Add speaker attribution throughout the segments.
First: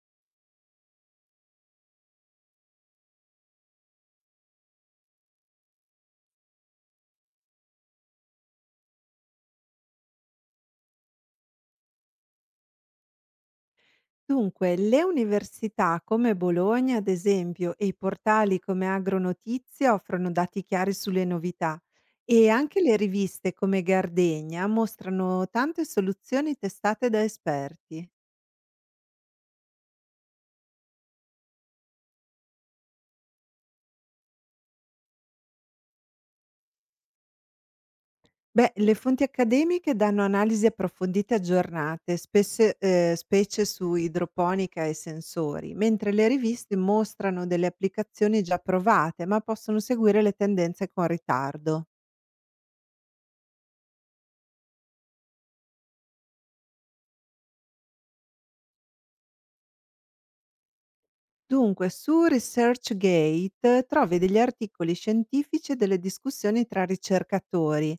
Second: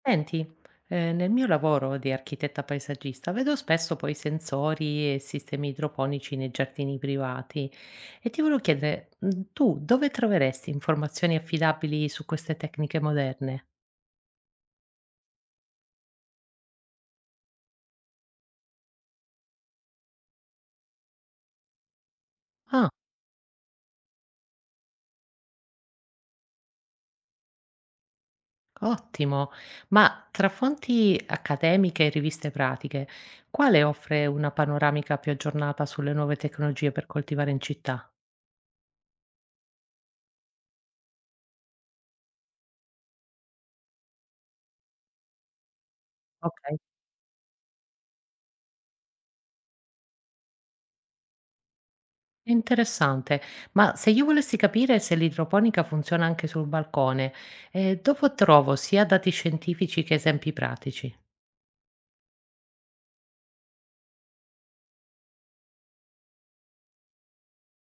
Speaker 1: Senti, nel mio lavoro di architetta paesaggista vedo spesso poi sensori e sistemi idroponici nei giardini privati e ti volevo chiedere, tu dove troveresti informazioni affidabili su queste tecniche moderne?
Speaker 2: Dunque, le università come Bologna, ad esempio, e i portali come Agronotizia offrono dati chiari sulle novità e anche
Speaker 1: Ah,
Speaker 2: le riviste come Gardegna mostrano tante soluzioni testate da esperti.
Speaker 1: ottimo, ma tra fonti accademiche e riviste pratiche, quale offre una panoramica più aggiornata sulle nuove tecnologie per coltivare in città?
Speaker 2: Beh, le fonti accademiche danno analisi approfondite e aggiornate, specie su idroponica e sensori, mentre le riviste
Speaker 1: Ok.
Speaker 2: mostrano delle applicazioni già provate, ma possono seguire le tendenze con ritardo.
Speaker 1: Interessante. Ma se io volessi capire se l'idroponica funziona anche sul balcone, dove trovo sia dati scientifici che esempi pratici?
Speaker 2: Dunque, su ResearchGate trovi degli articoli scientifici e delle discussioni tra ricercatori,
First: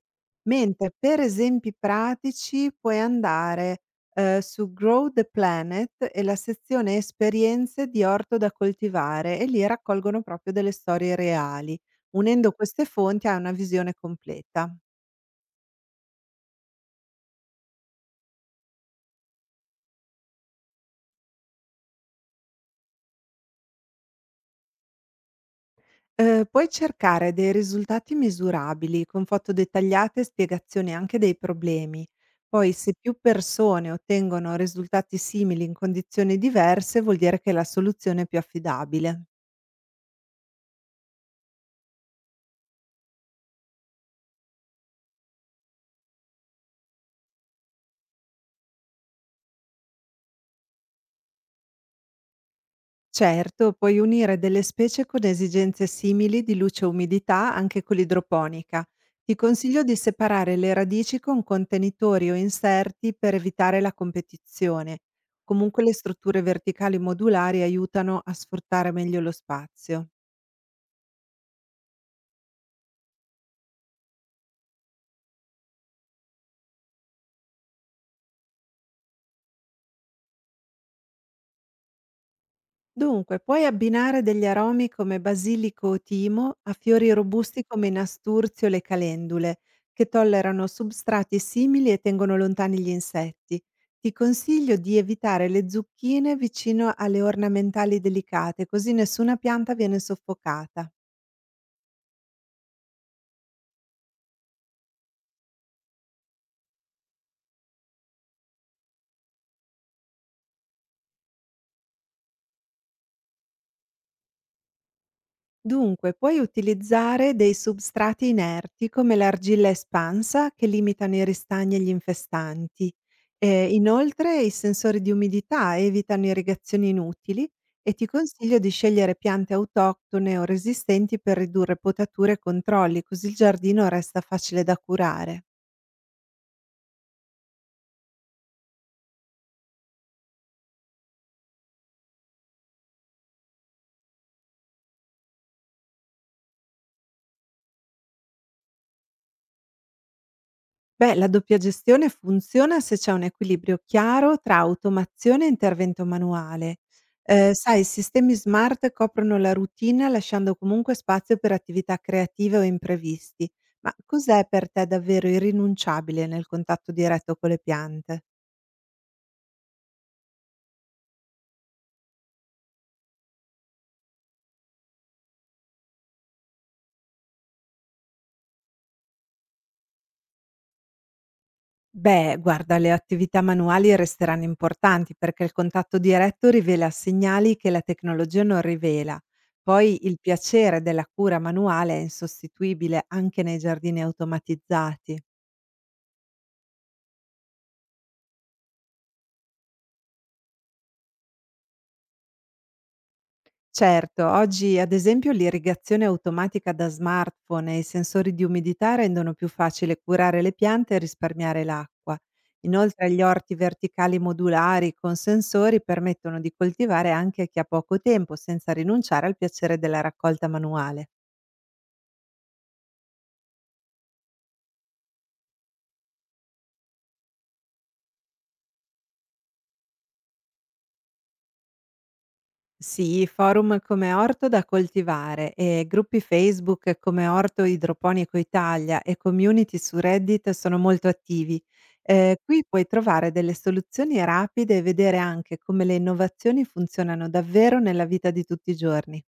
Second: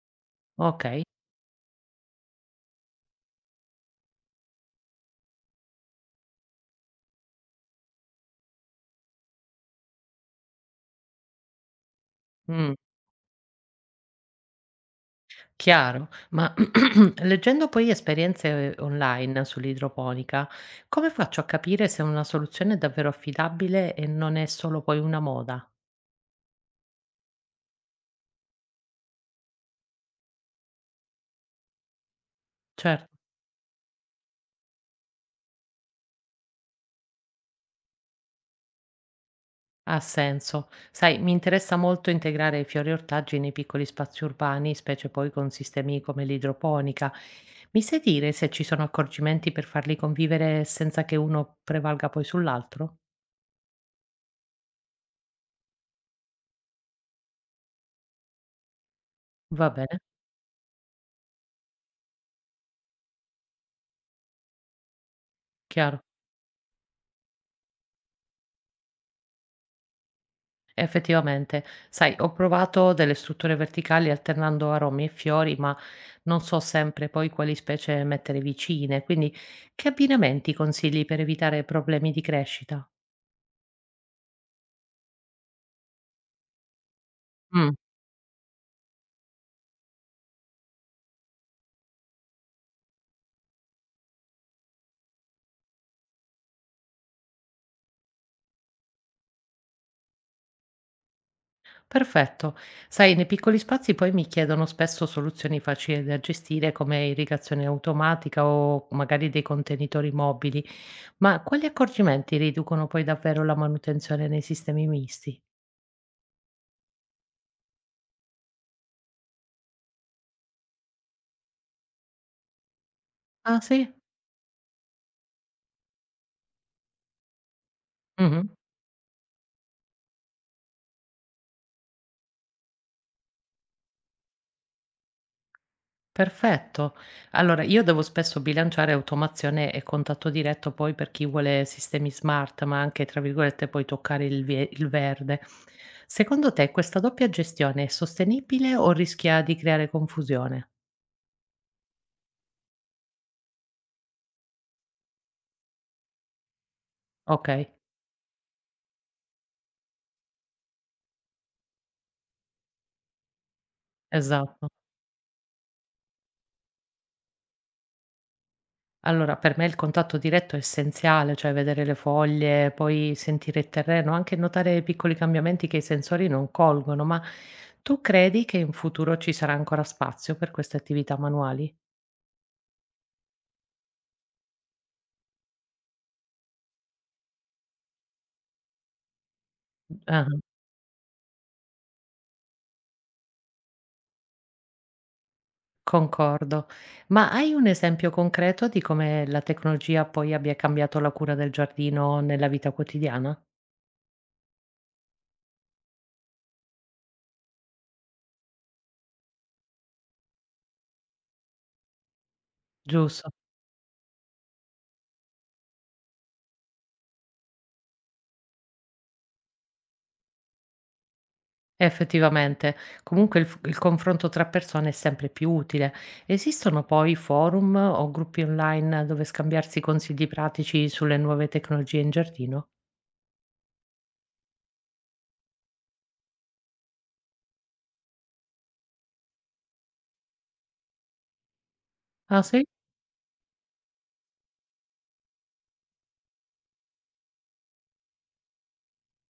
Speaker 1: Ok.
Speaker 2: mentre per esempi pratici puoi andare su Grow the Planet e la sezione esperienze di orto da coltivare e lì raccolgono proprio delle storie reali. Unendo
Speaker 1: Mm,
Speaker 2: queste fonti hai una visione completa.
Speaker 1: chiaro. Ma leggendo poi esperienze online sull'idroponica, come faccio a capire se una soluzione è davvero affidabile e non è solo poi una moda?
Speaker 2: Puoi cercare dei risultati misurabili, con foto dettagliate e spiegazioni anche dei problemi. Poi se
Speaker 1: Certo.
Speaker 2: più persone ottengono risultati simili in condizioni diverse, vuol dire che la soluzione è più affidabile.
Speaker 1: Ha senso. Sai, mi interessa molto integrare i fiori e ortaggi nei piccoli spazi urbani, specie poi con sistemi come l'idroponica. Mi sai dire se ci sono accorgimenti per farli convivere senza che uno prevalga poi sull'altro?
Speaker 2: Certo, puoi unire delle specie con esigenze simili di luce e umidità anche con l'idroponica. Ti
Speaker 1: Va
Speaker 2: consiglio di
Speaker 1: bene,
Speaker 2: separare le radici con contenitori o inserti per evitare la competizione. Comunque le
Speaker 1: chiaro.
Speaker 2: strutture verticali modulari aiutano a sfruttare meglio lo spazio.
Speaker 1: Effettivamente, sai, ho provato delle strutture verticali alternando aromi e fiori, ma non so sempre poi quali specie mettere vicine, quindi che abbinamenti consigli per evitare problemi di crescita?
Speaker 2: Dunque, puoi abbinare degli aromi come basilico o timo a fiori robusti come nasturzio e le calendule, che tollerano substrati simili e tengono lontani gli insetti. Ti consiglio di evitare le zucchine vicino alle ornamentali delicate, così nessuna pianta viene soffocata.
Speaker 1: Perfetto. Sai, nei piccoli spazi poi mi chiedono spesso soluzioni facili da gestire come irrigazione automatica o magari dei contenitori mobili, ma quali accorgimenti riducono poi davvero la manutenzione nei sistemi misti?
Speaker 2: Dunque, puoi utilizzare dei substrati inerti come l'argilla espansa che limitano i ristagni e gli infestanti.
Speaker 1: Ah,
Speaker 2: E
Speaker 1: sì?
Speaker 2: inoltre i sensori di umidità evitano irrigazioni inutili e ti
Speaker 1: Mhm.
Speaker 2: consiglio di scegliere piante autoctone o resistenti per ridurre potature e controlli, così il giardino resta facile da curare.
Speaker 1: Perfetto. Allora, io devo spesso bilanciare automazione e contatto diretto poi per chi vuole sistemi smart, ma anche, tra virgolette, poi toccare il, il verde. Secondo te questa doppia gestione è sostenibile o rischia di creare confusione?
Speaker 2: Beh, la doppia gestione funziona se c'è un equilibrio chiaro tra automazione e intervento manuale.
Speaker 1: Okay,
Speaker 2: Sai, i sistemi smart coprono la routine lasciando comunque spazio per attività creative o imprevisti. Ma cos'è
Speaker 1: esatto.
Speaker 2: per te davvero irrinunciabile nel contatto diretto con le piante?
Speaker 1: Allora per me il contatto diretto è essenziale, cioè vedere le foglie, poi sentire il terreno, anche notare piccoli cambiamenti che i sensori non colgono, ma tu credi che in futuro ci sarà ancora spazio per queste attività manuali?
Speaker 2: Beh, guarda, le attività manuali resteranno importanti perché il contatto diretto rivela segnali che la tecnologia non rivela. Poi il
Speaker 1: Ah,
Speaker 2: piacere della cura manuale è insostituibile anche nei giardini automatizzati.
Speaker 1: concordo. Ma hai un esempio concreto di come la tecnologia poi abbia cambiato la cura del giardino nella vita quotidiana?
Speaker 2: Certo, oggi ad esempio l'irrigazione automatica da smartphone e i sensori di umidità rendono più facile curare le piante e risparmiare l'acqua. Inoltre gli
Speaker 1: Giusto.
Speaker 2: orti verticali modulari con sensori permettono di coltivare anche a chi ha poco tempo senza rinunciare al piacere della raccolta manuale.
Speaker 1: Effettivamente, comunque il confronto tra persone è sempre più utile. Esistono poi forum o gruppi online dove scambiarsi consigli pratici sulle nuove tecnologie in giardino?
Speaker 2: Sì, forum come Orto da coltivare e gruppi Facebook come Orto Idroponico Italia e community su Reddit sono molto attivi.
Speaker 1: Ah
Speaker 2: Qui
Speaker 1: sì?
Speaker 2: puoi trovare delle soluzioni rapide e vedere anche come le innovazioni funzionano davvero nella vita di tutti i giorni.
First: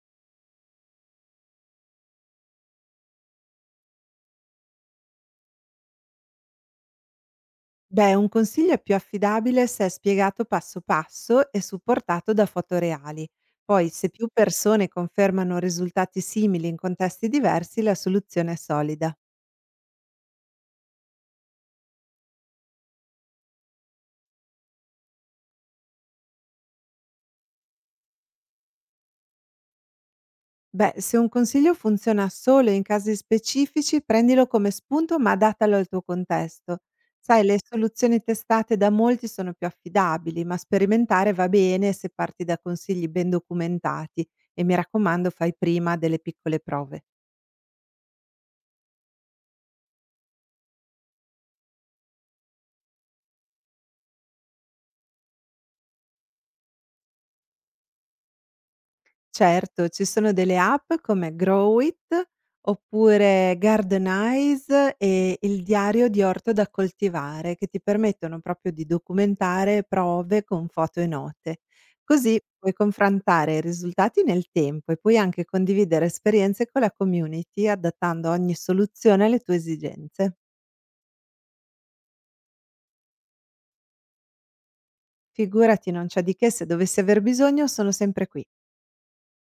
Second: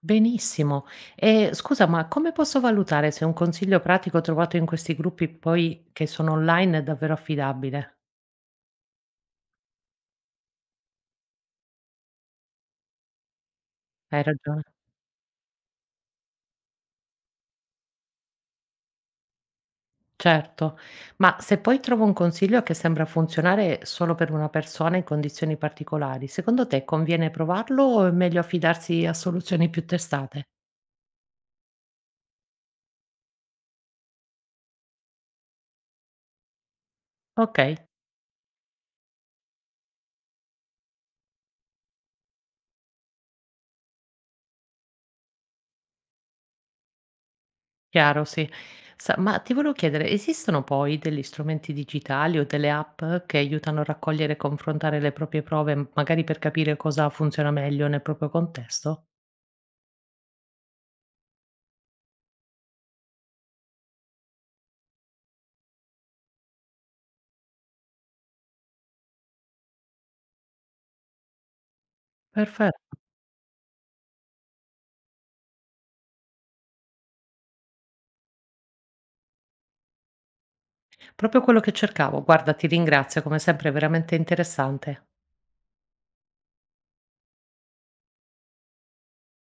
Speaker 1: Benissimo. E scusa, ma come posso valutare se un consiglio pratico trovato in questi gruppi poi che sono online è davvero affidabile?
Speaker 2: Beh, un consiglio è più affidabile se è spiegato passo passo e supportato da foto reali. Poi, se
Speaker 1: Hai
Speaker 2: più
Speaker 1: ragione.
Speaker 2: persone confermano risultati simili in contesti diversi, la soluzione è solida.
Speaker 1: Certo, ma se poi trovo un consiglio che sembra funzionare solo per una persona in condizioni particolari, secondo te conviene provarlo o è meglio affidarsi a soluzioni più testate?
Speaker 2: Beh, se un consiglio funziona solo in casi specifici, prendilo come spunto ma adattalo al tuo contesto. Sai, le
Speaker 1: Ok,
Speaker 2: soluzioni testate da molti sono più affidabili, ma sperimentare va bene se parti da consigli ben documentati e mi raccomando fai prima delle piccole prove.
Speaker 1: chiaro, sì. Ma ti volevo chiedere, esistono poi degli strumenti digitali o delle app che aiutano a raccogliere e confrontare le proprie prove, magari per capire cosa funziona meglio nel proprio contesto?
Speaker 2: Certo, ci sono delle app come Growit oppure Gardenize e il diario di orto da coltivare che ti permettono proprio di documentare prove con foto e note. Così puoi
Speaker 1: Perfetto,
Speaker 2: confrontare i risultati nel tempo e puoi anche condividere esperienze con la community adattando ogni soluzione alle tue esigenze.
Speaker 1: proprio quello che cercavo. Guarda, ti ringrazio, come sempre, è veramente interessante.
Speaker 2: Figurati, non c'è di che, se dovessi aver bisogno sono sempre qui.